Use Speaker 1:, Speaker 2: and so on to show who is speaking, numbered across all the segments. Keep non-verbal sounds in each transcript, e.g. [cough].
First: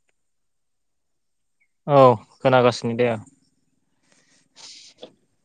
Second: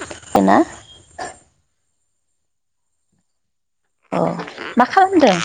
Speaker 1: बेना
Speaker 2: औ खोनागासिनो दे आं
Speaker 1: अ मा खालामदों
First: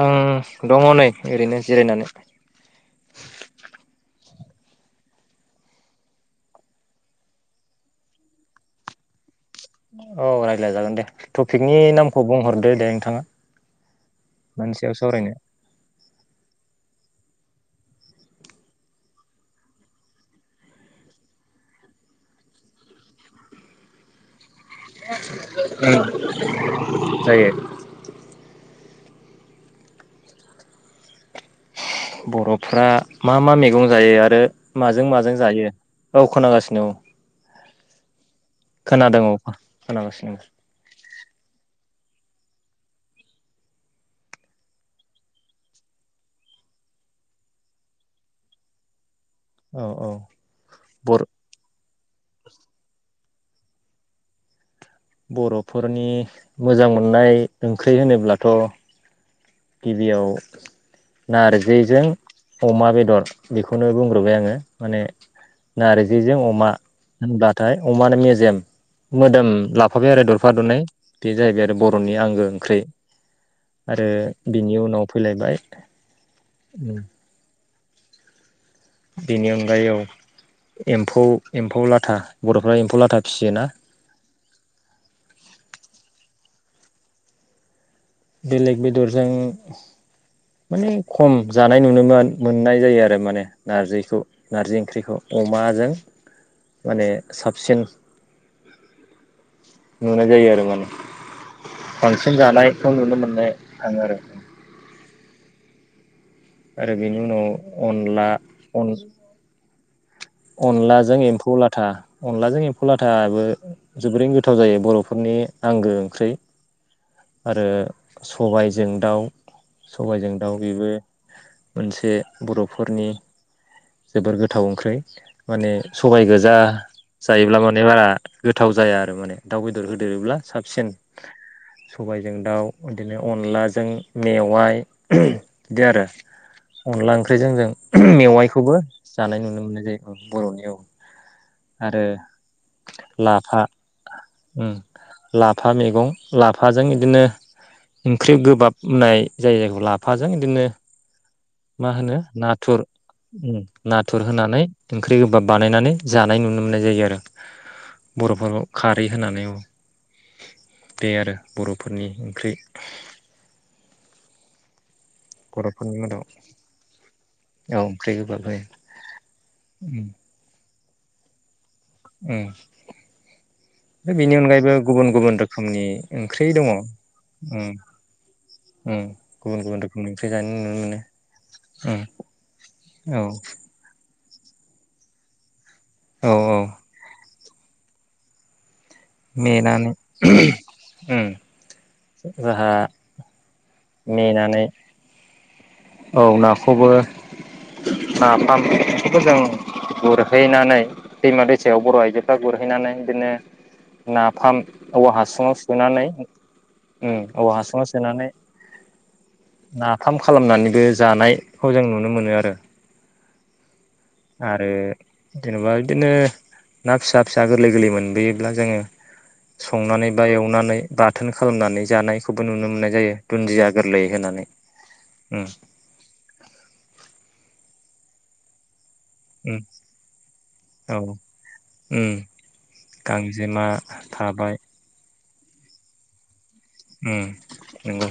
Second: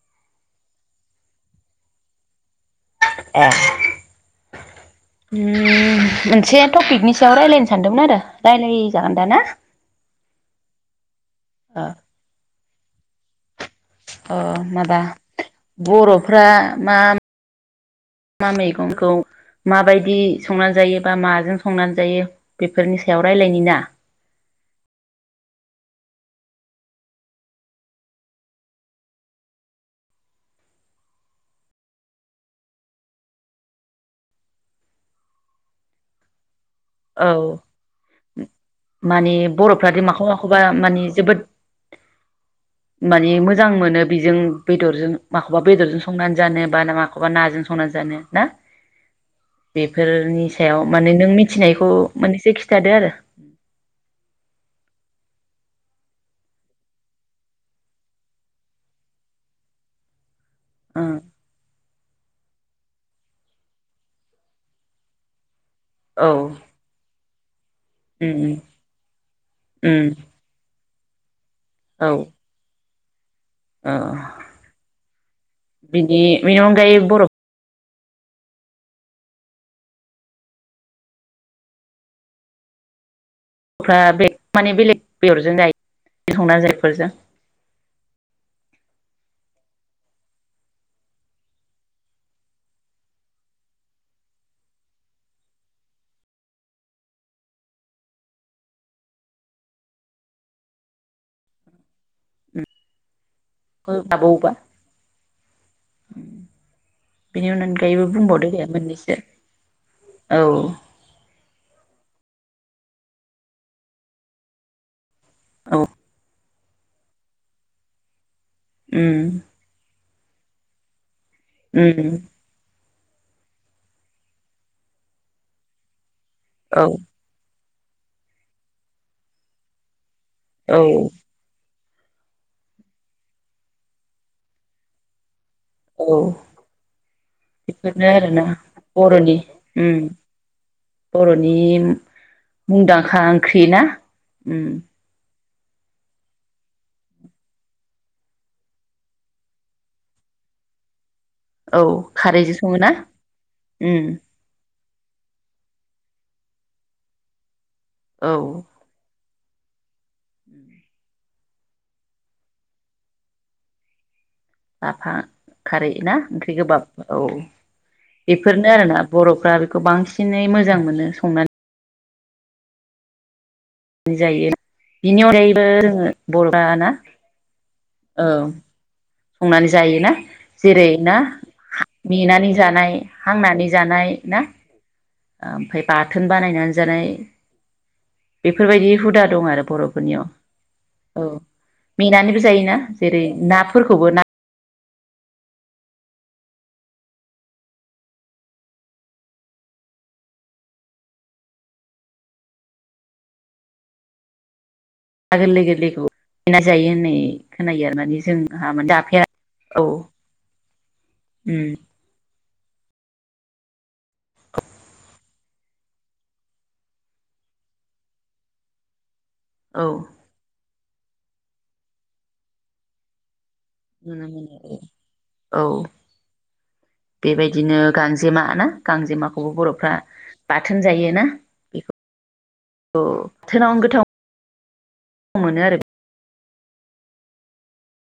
Speaker 2: आं दङ नै ओरैनो जिरायनानै
Speaker 1: ए हम मोनसे टपिकनि सायाव रायलायनो सानदोंमोन आरो रायलायजागोन दा ना
Speaker 2: औ रायलाय जागोन दे टपिकनि
Speaker 1: अ
Speaker 2: नामखौ बुंहरदो दे नोंथाङा
Speaker 1: अ
Speaker 2: मानि सायाव
Speaker 1: माबा
Speaker 2: सावरायनो
Speaker 1: बरफ्रा मा मा मा मैगंखौ माबायदि संनानै जायो बा माजों संनानै जायो बेफोरनि सायाव रायलायनि ना
Speaker 2: [unintelligible] औ जायो बर'फ्रा मा मा मैगं जायो आरो माजों माजों जायो औ खोनागासिनो
Speaker 1: औ
Speaker 2: खोनादों
Speaker 1: माने
Speaker 2: औ
Speaker 1: बर'फ्रादि माखौ
Speaker 2: खोनागासिनो
Speaker 1: माखौबा माने जोबोद माने मोजां मोनो बेजों बेदरजों माखौबा बेदरजों संनानै जानो बा माखौबा नाजों संनानै जानो ना
Speaker 2: औ औ
Speaker 1: बेफोरनि सायाव माने
Speaker 2: बर'
Speaker 1: नों मिथ मिथिनायखौ मोननैसे खिथादो आरो
Speaker 2: बर'फोरनि मोजां मोननाय ओंख्रि होनोब्लाथ' गिबियाव
Speaker 1: ओं
Speaker 2: नारजिजों अमा बेदर बेखौनो बुंग्रोबाय आङो माने नारजिजों
Speaker 1: औ
Speaker 2: अमा होनब्ला नाथाय अमा
Speaker 1: उम
Speaker 2: मेजेम मोदोम
Speaker 1: उम
Speaker 2: लाफाबाय आरो दरफा दरनै बे जाहैबाय आरो बर'नि
Speaker 1: ओ
Speaker 2: आंगो ओंख्रै
Speaker 1: औ
Speaker 2: बिनि उनाव फैलायबाय
Speaker 1: बिनि बेनि अनगायै
Speaker 2: [unintelligible]
Speaker 1: बर'फ्रा
Speaker 2: बेनि अनगायै औ एम्फौ एम्फौ लाथा बर'फ्रा एम्फौ लाथा फिसियोना
Speaker 1: फ्रा बे माने बेलेग बेदरजों जायो संना जायफोरजों
Speaker 2: बेलेग बेदरजों माने खम जानाय नुनो मो-मोननाय जायो आरो माने नारजिखौ नारजि ओंख्रिखौ अमाजों माने साबसिन नुनाय जायो आरो माने बांसिन जानाय [unintelligible] नुनो मोननाय
Speaker 1: [unintelligible]
Speaker 2: आरो बेनि उनाव
Speaker 1: अनगायैबो
Speaker 2: अनला
Speaker 1: बुंबावदो दे
Speaker 2: अन
Speaker 1: मोननैसो औ
Speaker 2: अनलाजों एम्फौ ला लाथा अनलाजों एम्फौ लाथाबो जोबोरैनो गोथाव जायो बरफो फोरनि
Speaker 1: औ
Speaker 2: आंगो ओंख्रै। आरो सबायजों
Speaker 1: उम
Speaker 2: दाउ सबायजों दाउ बेबो
Speaker 1: उम
Speaker 2: मोनसे बरफ फोरनि जोबोर गोथाव ओंख्रै माने स सबाय गोजा
Speaker 1: औ
Speaker 2: जायोब्ला मान नेबारा गोथाव जया आरो माने दाउ बेदर हो देरोब्ला
Speaker 1: औ
Speaker 2: साबसिन [unintelligible] सबायजों दाउ बिदिनो अनलाजों मेवाइ [unintelligible] बिदि
Speaker 1: औ
Speaker 2: आरो अनला ओंख्रिजों जों
Speaker 1: बेफोरनो
Speaker 2: [unintelligible]
Speaker 1: आरोना
Speaker 2: मेवाइ खौबो
Speaker 1: बर'नि
Speaker 2: जानाय नुनो मोननाय
Speaker 1: उम
Speaker 2: जायो बरनियाव औरो
Speaker 1: बर'नि
Speaker 2: आरो
Speaker 1: मुंदांखा
Speaker 2: लाफा।
Speaker 1: ओंख्रि ना उम
Speaker 2: लाफा मेगं लाफाजों इदिनो ओंख्रि गोबाब होननाय जाय जायखौ लाफाजों इदिनो
Speaker 1: औ खारैजों सङो ना?
Speaker 2: नाथुर होनानै ओंख्रि गोबाब बानायनानै जानाय नुनो मोननाय जायो आरो
Speaker 1: औ
Speaker 2: बरफोरखौ खारै होनानै औ [inaudible]
Speaker 1: [inaudible]
Speaker 2: [unintelligible] आरो बरफोरनि ओंख्रि।
Speaker 1: फा खारै
Speaker 2: बर'फोरनि
Speaker 1: ना
Speaker 2: मादाव
Speaker 1: ओंख्रि गोबाब औ
Speaker 2: औ ओंख्रि गोबाब होयो
Speaker 1: बेफोरनो आरोना बर'फ्रा बेखौ बांसिनै मोजां मोनो [unintelligible] संनानै
Speaker 2: उम बेनि
Speaker 1: जायो।
Speaker 2: अनगायैबो गुबुन
Speaker 1: बिनि
Speaker 2: गुबुन
Speaker 1: अनगायैबो
Speaker 2: रोखोमनि
Speaker 1: जोङो
Speaker 2: ओंख्रि
Speaker 1: बर'फ्रा
Speaker 2: दङ।
Speaker 1: ना औ
Speaker 2: गुबुन
Speaker 1: संनानै
Speaker 2: गुबुन
Speaker 1: जायो
Speaker 2: रोखोमनि
Speaker 1: ना
Speaker 2: ओंख्रि जानो नुनो
Speaker 1: जेरै ना
Speaker 2: मोनो
Speaker 1: मेनानै जानाय
Speaker 2: औ
Speaker 1: हांनानै जानाय ना? आमफाय बाथोन
Speaker 2: औ औ
Speaker 1: बानायनानै जानाय बेफोरबायदि हुदा दं आरो
Speaker 2: मेनानै
Speaker 1: बरफोरनियाव मेनानैबो
Speaker 2: जोंहा
Speaker 1: जायोना जेरै ना नाफोरखौबो
Speaker 2: मेनानै औ नाखौबो नाफामखौबो जों गुरहैनानै दैमा दैसायाव बर आइजोफ्रा गुरहैनानै बिदिनो नाफाम औवा
Speaker 1: [unintelligible]
Speaker 2: हासुङाव
Speaker 1: गोरलै
Speaker 2: सोनानै
Speaker 1: गोरलैखौ मेना जायो
Speaker 2: उम
Speaker 1: होननाय
Speaker 2: औवा हासुङाव
Speaker 1: खोनायो आरो माने
Speaker 2: सोनानै
Speaker 1: जों
Speaker 2: नाफाम खालामनानैबो जानायखौ
Speaker 1: उम
Speaker 2: जों नुनो मोनो। [unintelligible] आरो जेनेबा बिदिनो ना फिसा फिसा गोरलै गोरलै मोनबोयोब्ला जोङो
Speaker 1: औ
Speaker 2: संनानै बा एवनानै बाथोन खालामनानै जानायखौबो नुनो मोननाय जायो। दुन्दिया गोरलै होनानै
Speaker 1: [unintelligible]
Speaker 2: उम
Speaker 1: औ बेबायदिनो गांजेमा जेमा ना गांजेमाखौबो
Speaker 2: उम
Speaker 1: बरफ्रा बाथोन
Speaker 2: औ
Speaker 1: जायोना [unintelligible]
Speaker 2: उम गांजेमा
Speaker 1: थोनावनो गोथाव
Speaker 2: थाबाय
Speaker 1: मोनो आरो
Speaker 2: उम नंगौ।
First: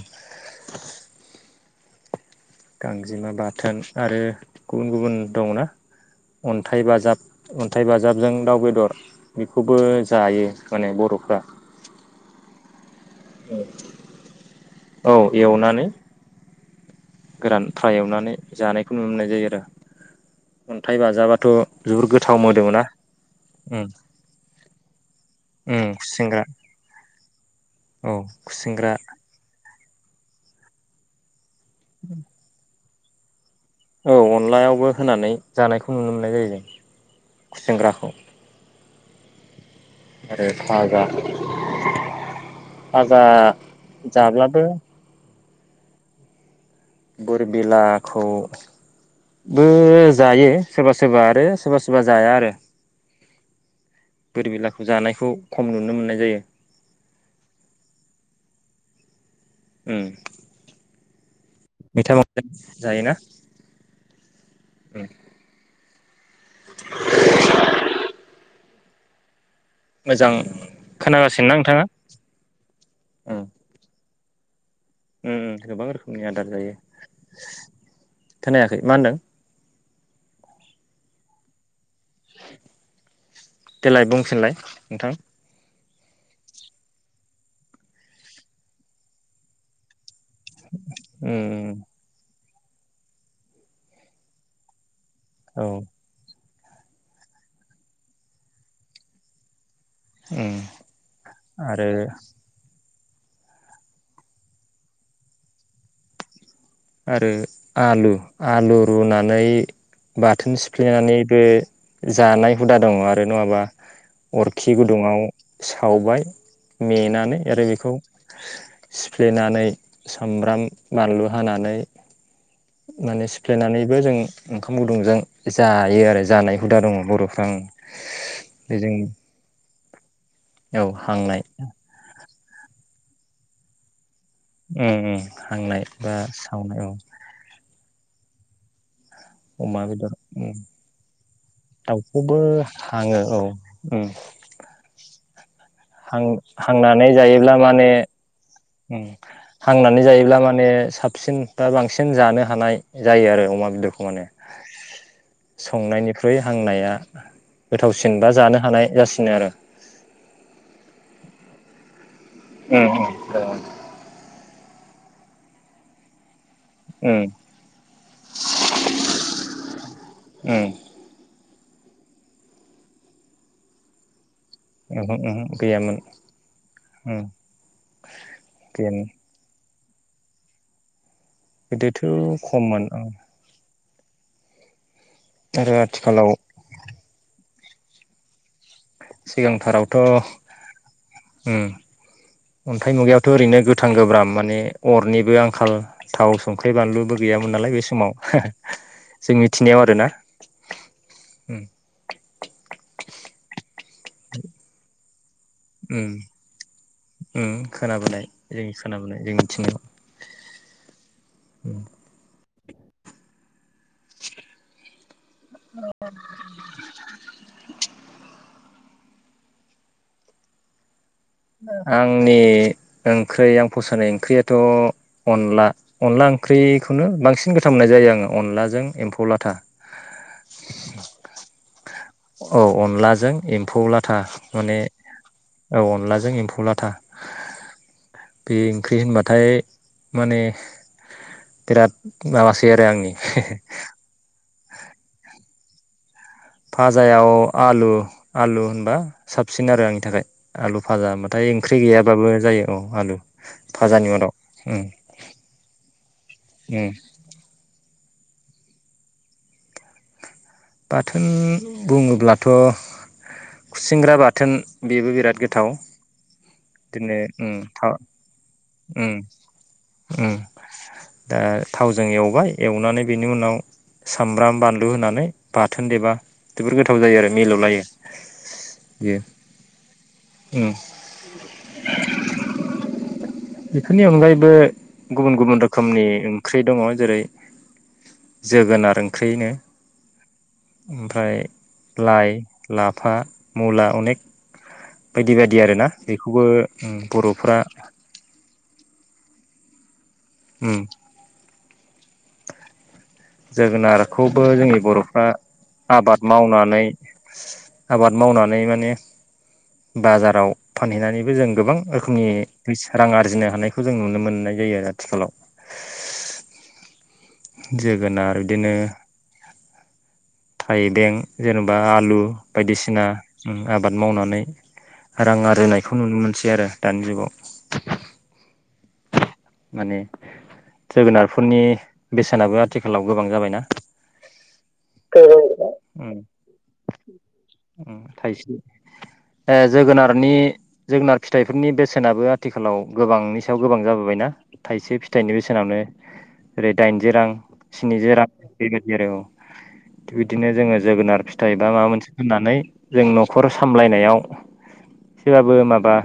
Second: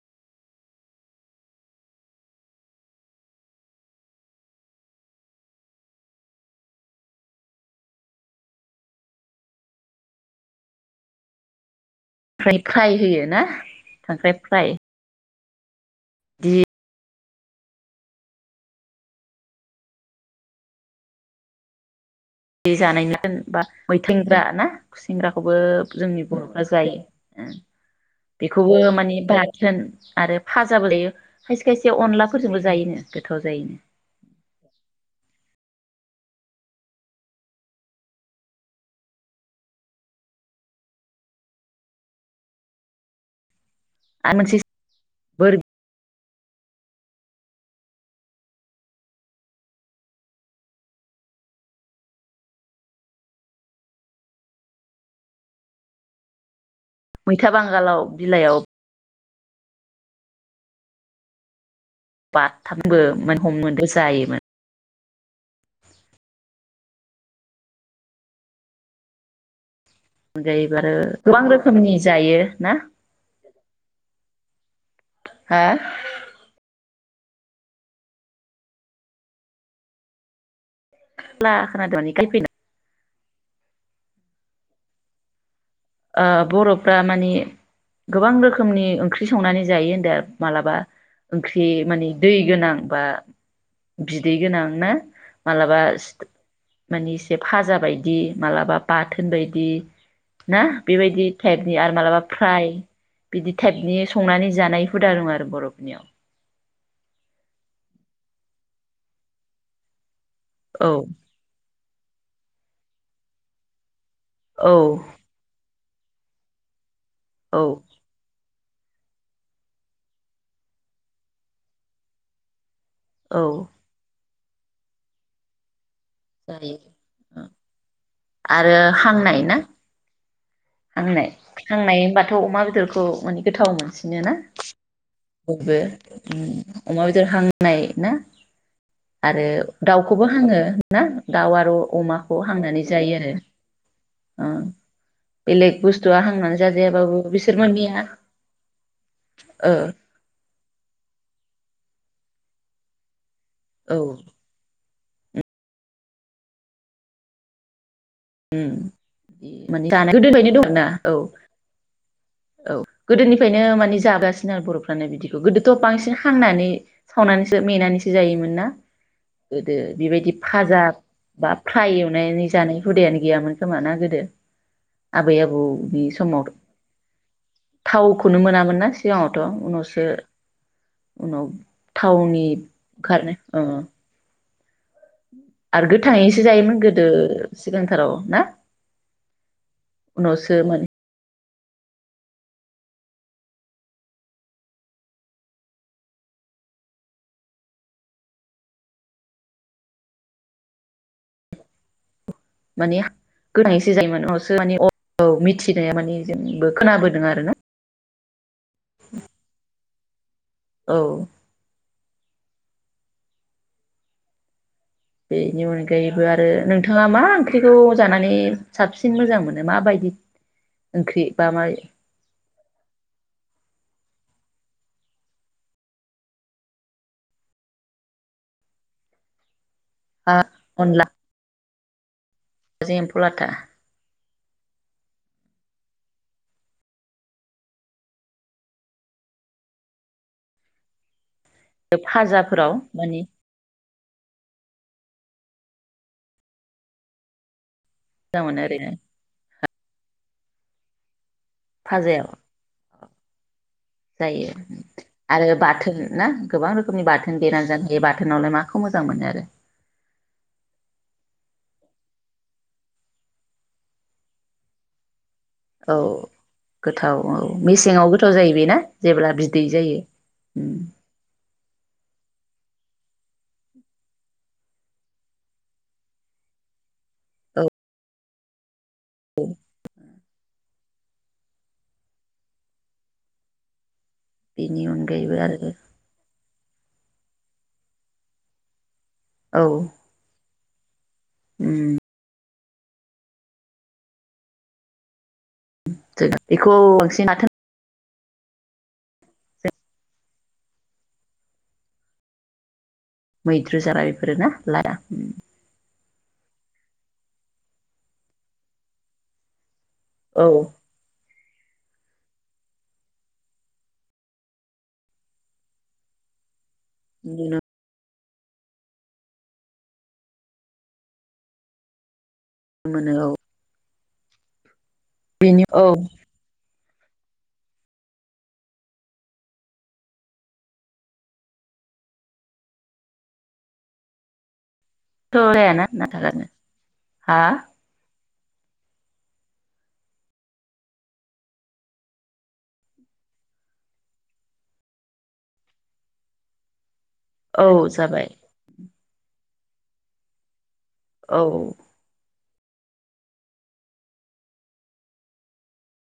Speaker 2: गांजेमा बाथोन आरो गुबुन गुबुन दंना अन्थाइ बाजाब अन्थाइ बाजाबजों दाउ बेदर बेखौबो जायो माने बरफ्रा।
Speaker 1: [unintelligible] फ्राय होयो ना खांख्राय फ्राय
Speaker 2: औ एवनानै
Speaker 1: [unintelligible]
Speaker 2: गोरान फ्राय एवनानै जानायखौ नुनो मोननाय जायो आरो अन्थाइ बाजाबाथ जोबोद गोथा
Speaker 1: जि जानाय [unintelligible] होनबा [unintelligible] खुसेंग्राखौबो
Speaker 2: उम
Speaker 1: जोंनि
Speaker 2: खुसेंग्रा
Speaker 1: बरफ्रा जायो
Speaker 2: औ
Speaker 1: बेखौबो
Speaker 2: खुसेंग्रा
Speaker 1: माने बाथोन आरो फाजाबो लायो। खायसे खायसे अनलाफोरजोंबो जायोनो। गोथाव जायो।
Speaker 2: औ अनलायावबो होनानै जानायखौ नुनो मोननाय जायो जों खुसेेंग्राखौ। आरो फाजा फाजा
Speaker 1: आरो मोनसे
Speaker 2: जाब्लाबो
Speaker 1: बोर
Speaker 2: बोरबिलाखौ बो जायो सोरबा सोरबा आरो सोरबा सोरबा जाया आरो बोरबिलाखौ जानायखौ खम नुनो मोननाय जायो।
Speaker 1: मैथा बांगालाव बिलाइयाव
Speaker 2: उम मैथा बांसिन
Speaker 1: बाथामबो
Speaker 2: जायोना
Speaker 1: [unintelligible] हमनोबो जायोमोन।
Speaker 2: उम मोजां
Speaker 1: [unintelligible] गोबां
Speaker 2: खोनागासिनोना नोंथाङा
Speaker 1: रोखोमनि जायो ना?
Speaker 2: उम उम उम
Speaker 1: हा
Speaker 2: गोबां रोखोमनि आदार जायो। खोनायाखै मा होनदों?
Speaker 1: [unintelligible] [unintelligible]
Speaker 2: देलाय बुंफिनलाय नोंथां
Speaker 1: ओ बरफ्रा माने गोबां रोखोमनि ओंख्रि संनानै जायो होनदों मालाबा ओंख्रि
Speaker 2: उम
Speaker 1: माने दै गोनां बा बिदै गोनां ना
Speaker 2: औ
Speaker 1: मालाबा माने इसे फाजा बायदि मालाबा बाथोन बायदि
Speaker 2: उम
Speaker 1: ना बेबायदि टाइपनि आरो मालाबा फ्राय बिदि टाइपनि संनानै जानाय हुदा दं आरो बरफोरनियाव।
Speaker 2: आरो आलु-आलु रुनानै बाथोन
Speaker 1: औ
Speaker 2: सिफ्लेनानैबो जानाय हुदा दङ आरो नङाबा अरखि
Speaker 1: औ
Speaker 2: गुदुङाव सावबाय मेनानै
Speaker 1: औ
Speaker 2: आरो बेखौ सिफ्लेनानै सामब्राम बानलु हानानै माने
Speaker 1: औ
Speaker 2: सिफ्लायनानैबो जों ओंखाम गुदुंजों जा इदि आरो जानाय
Speaker 1: जायो
Speaker 2: हुदा दङ बरफ्रा ओं।
Speaker 1: आरो
Speaker 2: बेजों
Speaker 1: हांनाय ना? हांनाय हांनाय होनबा [unintelligible] अमा बेदरखौ माने गोथाव मोनसि नो ना
Speaker 2: उम उम हांनाय
Speaker 1: [unintelligible]
Speaker 2: बा सावनाय औ
Speaker 1: अमा बेदर हांनाय ना? आरो
Speaker 2: अमा बेदर
Speaker 1: दाउखौबो
Speaker 2: उम
Speaker 1: हाङो ना दाउ आरो
Speaker 2: दाउखौबो
Speaker 1: अमाखौ हांनानै जायो
Speaker 2: हाङो
Speaker 1: आरो।
Speaker 2: औ उम
Speaker 1: [unintelligible] बुस्थुआ
Speaker 2: हां
Speaker 1: हांनानै जाजायाबाबो
Speaker 2: जायोब्ला
Speaker 1: बिसोर
Speaker 2: माने
Speaker 1: मोननैया
Speaker 2: हांनानै जायोब्ला माने साबसिन बा बांसिन जों जानो हानाय जायो आरो अमा
Speaker 1: औ
Speaker 2: बेदरखौ माने [unintelligible] संनायनिख्रुइ हांनाया गोथा
Speaker 1: उम माने [unintelligible] औ औ
Speaker 2: उम
Speaker 1: गोदोनिफ्रायनो माने जागासिनो आरो बरफ्रा [unintelligible] माने बिदिखौ गोदोथ बांसिन हांनानै
Speaker 2: उम उम
Speaker 1: सावनानैसो मेनानैसो जायोमोन ना गोदो बेबायदि
Speaker 2: उम
Speaker 1: फाजा बा फ्राय एवनानै जानाय हुदायानो गैयामोन खोमाना गोदो?
Speaker 2: ओहो
Speaker 1: आबै
Speaker 2: ओहो गैयामोन।
Speaker 1: आबौनि समाव थावखौनो मोनामोन ना
Speaker 2: गैयामोन
Speaker 1: सिगाङावथ। उनावसो उनाव
Speaker 2: गोदोथ'
Speaker 1: थावनि
Speaker 2: खममोन
Speaker 1: [unintelligible] आरो गोथाङैसो जायोमोन गोदो सिगांथाराव ना
Speaker 2: सिगांथारावथ
Speaker 1: उनावसो माने
Speaker 2: अन्थाइ मुगायावथ ओरैनो गोथां गोब्राम माने अरनिबो आंखाल थाव संख्रि बानलुबो गैयामोन नालाय बे समाव जों मिथिनायाव आरोना।
Speaker 1: माने [unintelligible] औ मिथिनाया
Speaker 2: उम
Speaker 1: माने जोंबो खोनाबोदों आरो ना
Speaker 2: उम खोनाबोनाय [unintelligible]
Speaker 1: औ
Speaker 2: [inaudible]
Speaker 1: बेनि अनगायैबो आरो नोंथाङा मा ओंख्रिखौ जानानै साबसिन मोजां मोनो माबायदि ओंख्रि बा मा
Speaker 2: आंनि ओंख्रै आं फसानाय ओंख्रियाथ अनला अनला ओंख्रिखौनो बांसिन गोथाव मोननाय जायो आङो अनलाजों एम्फौ लाथा।
Speaker 1: ओ अनला
Speaker 2: औ अनलाजों एम्फौ लाथा। माने औ अनलाजों एम्फौ लाथा बे ओंख्रि होनबाथाय माने बिराद माबासै
Speaker 1: फाजाफोराव
Speaker 2: आरो आंनि
Speaker 1: माने
Speaker 2: फाजायाव आलु
Speaker 1: मोजां मोनो
Speaker 2: आलु
Speaker 1: ओरैनो
Speaker 2: होनबा साब सिन आरो आंनि थाखाय आलु फाजा जाय ओंख्रि
Speaker 1: फाजायाव
Speaker 2: गैयाबाबो जायो। फाजानि उनाव
Speaker 1: जायो
Speaker 2: उम
Speaker 1: आरो बाथोन ना गोबां
Speaker 2: उम
Speaker 1: रोखोमनि बाथोन देना जानो हायो बा [unintelligible] माखौ मोजां मोनो आरो?
Speaker 2: बाथोन बुङोब्लाथ' खुसेंग्रा बाथोन बेबो बिराद गो
Speaker 1: औ गोथाव औ
Speaker 2: था
Speaker 1: मेसेङाव गोथाव जायो बे बेना
Speaker 2: उम
Speaker 1: जेब्ला बिदै
Speaker 2: उम
Speaker 1: जायो
Speaker 2: दा थावजों एवबाय एवनानै बेनि उनाव सामब्राम बानलु होनानै बाथोन देबा जोबोर गोथाव जायो आरो
Speaker 1: औ
Speaker 2: मिलौलायो बियो
Speaker 1: [unintelligible]
Speaker 2: [unintelligible] बेफोरनि अनगायैबो
Speaker 1: बेनि अनगायैबो
Speaker 2: गुबुन गुबुन
Speaker 1: आरो
Speaker 2: रोखोमनि जों ओंख्रि दङ जेरै जोगोनार ओं ख्रिनो
Speaker 1: औ
Speaker 2: ओमफ्राय
Speaker 1: उम
Speaker 2: लाइ लाफा मुला अनेग बायदि बायदि आरोना
Speaker 1: जों
Speaker 2: बेखौबो
Speaker 1: बेखौ
Speaker 2: ओ
Speaker 1: बांसिन बाथोन
Speaker 2: बर'फ्रा उम
Speaker 1: मैद्रु जाबाय बेफोरो
Speaker 2: जोगोनारखौबो
Speaker 1: ना
Speaker 2: जोंनि
Speaker 1: लाया
Speaker 2: बर'फ्रा आबाद मावनानै आबाद मावनानै माने
Speaker 1: औ
Speaker 2: बाजाराव फानहैनानैबो जों गोबां रोखोमनि फैसा रां आरजिनो हानायखौ जों नुनो मोननाय जायो आरो आथिखालाव [unintelligible]
Speaker 1: नुनो
Speaker 2: जोगोनाथ आरो बिदिनो थाइबें जेन'बा आलु बायदिसिना
Speaker 1: मोनो औ
Speaker 2: उम आ आबाद मावनानै रां
Speaker 1: बेनि
Speaker 2: आरजिनायखौ
Speaker 1: औथ'
Speaker 2: नुनो मोनसै आरो दानि जुगाव [unintelligible] माने जोगोनारफोरनि बेसेनाबो आथिखालाव गोबां जाबायना उम
Speaker 1: [unintelligible] हा
Speaker 2: उम ओ थाइसे जोगोनारनि जोगोनार फिथाइफोरनि बेसेनाबो आथिखालाव गोबांनि सायाव गोबां जाबोबायना थाइसे फिथाइनि बेसेनावनो रे जि रां
Speaker 1: औ
Speaker 2: स्निजि रां
Speaker 1: जाबाय
Speaker 2: [unintelligible] [unintelligible] औ थिग बिदिनो जोङो जोगोनार
Speaker 1: औ
Speaker 2: फिथाइ बा माबा मोनसे फाननानै जों नखर सामलायनायाव एसेबाबो माबा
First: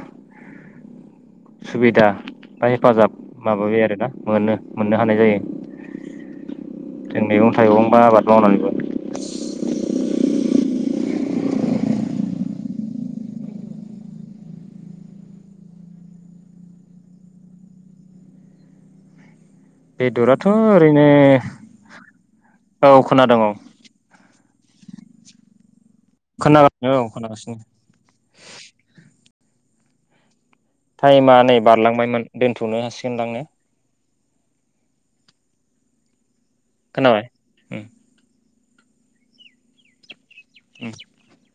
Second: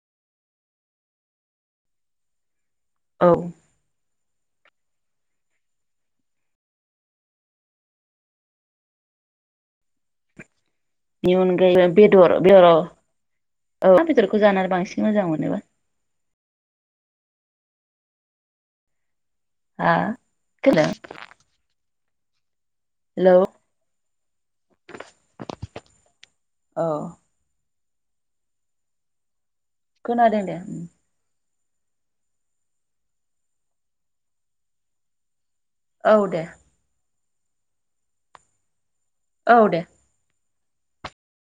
Speaker 2: सुबिदा आमफाय हेफाजाब
Speaker 1: औ
Speaker 2: माबाबाय आरोना मोनो मोननो हानाय जायो जों मैगं थाइगं बा आबाद मावनानैबो [unintelligible]
Speaker 1: बेनि अनगायै बेदर बेदर औ [unintelligible] मा बेदरखौ जानानै बांसिन मोजां मोनोबा हा
Speaker 2: बेदराथ‌'
Speaker 1: हेल'
Speaker 2: ओरैनो औ
Speaker 1: हेलौ
Speaker 2: खोनादों औ खोनागासिनो औ खोनागासिनो
Speaker 1: खोनादों दे
Speaker 2: टाइमा नै बारलांबायमोन दोनथ'नो हासिगोनदां ने
Speaker 1: औ दे
Speaker 2: खोनाबाय उम
Speaker 1: औ दे
Speaker 2: ओम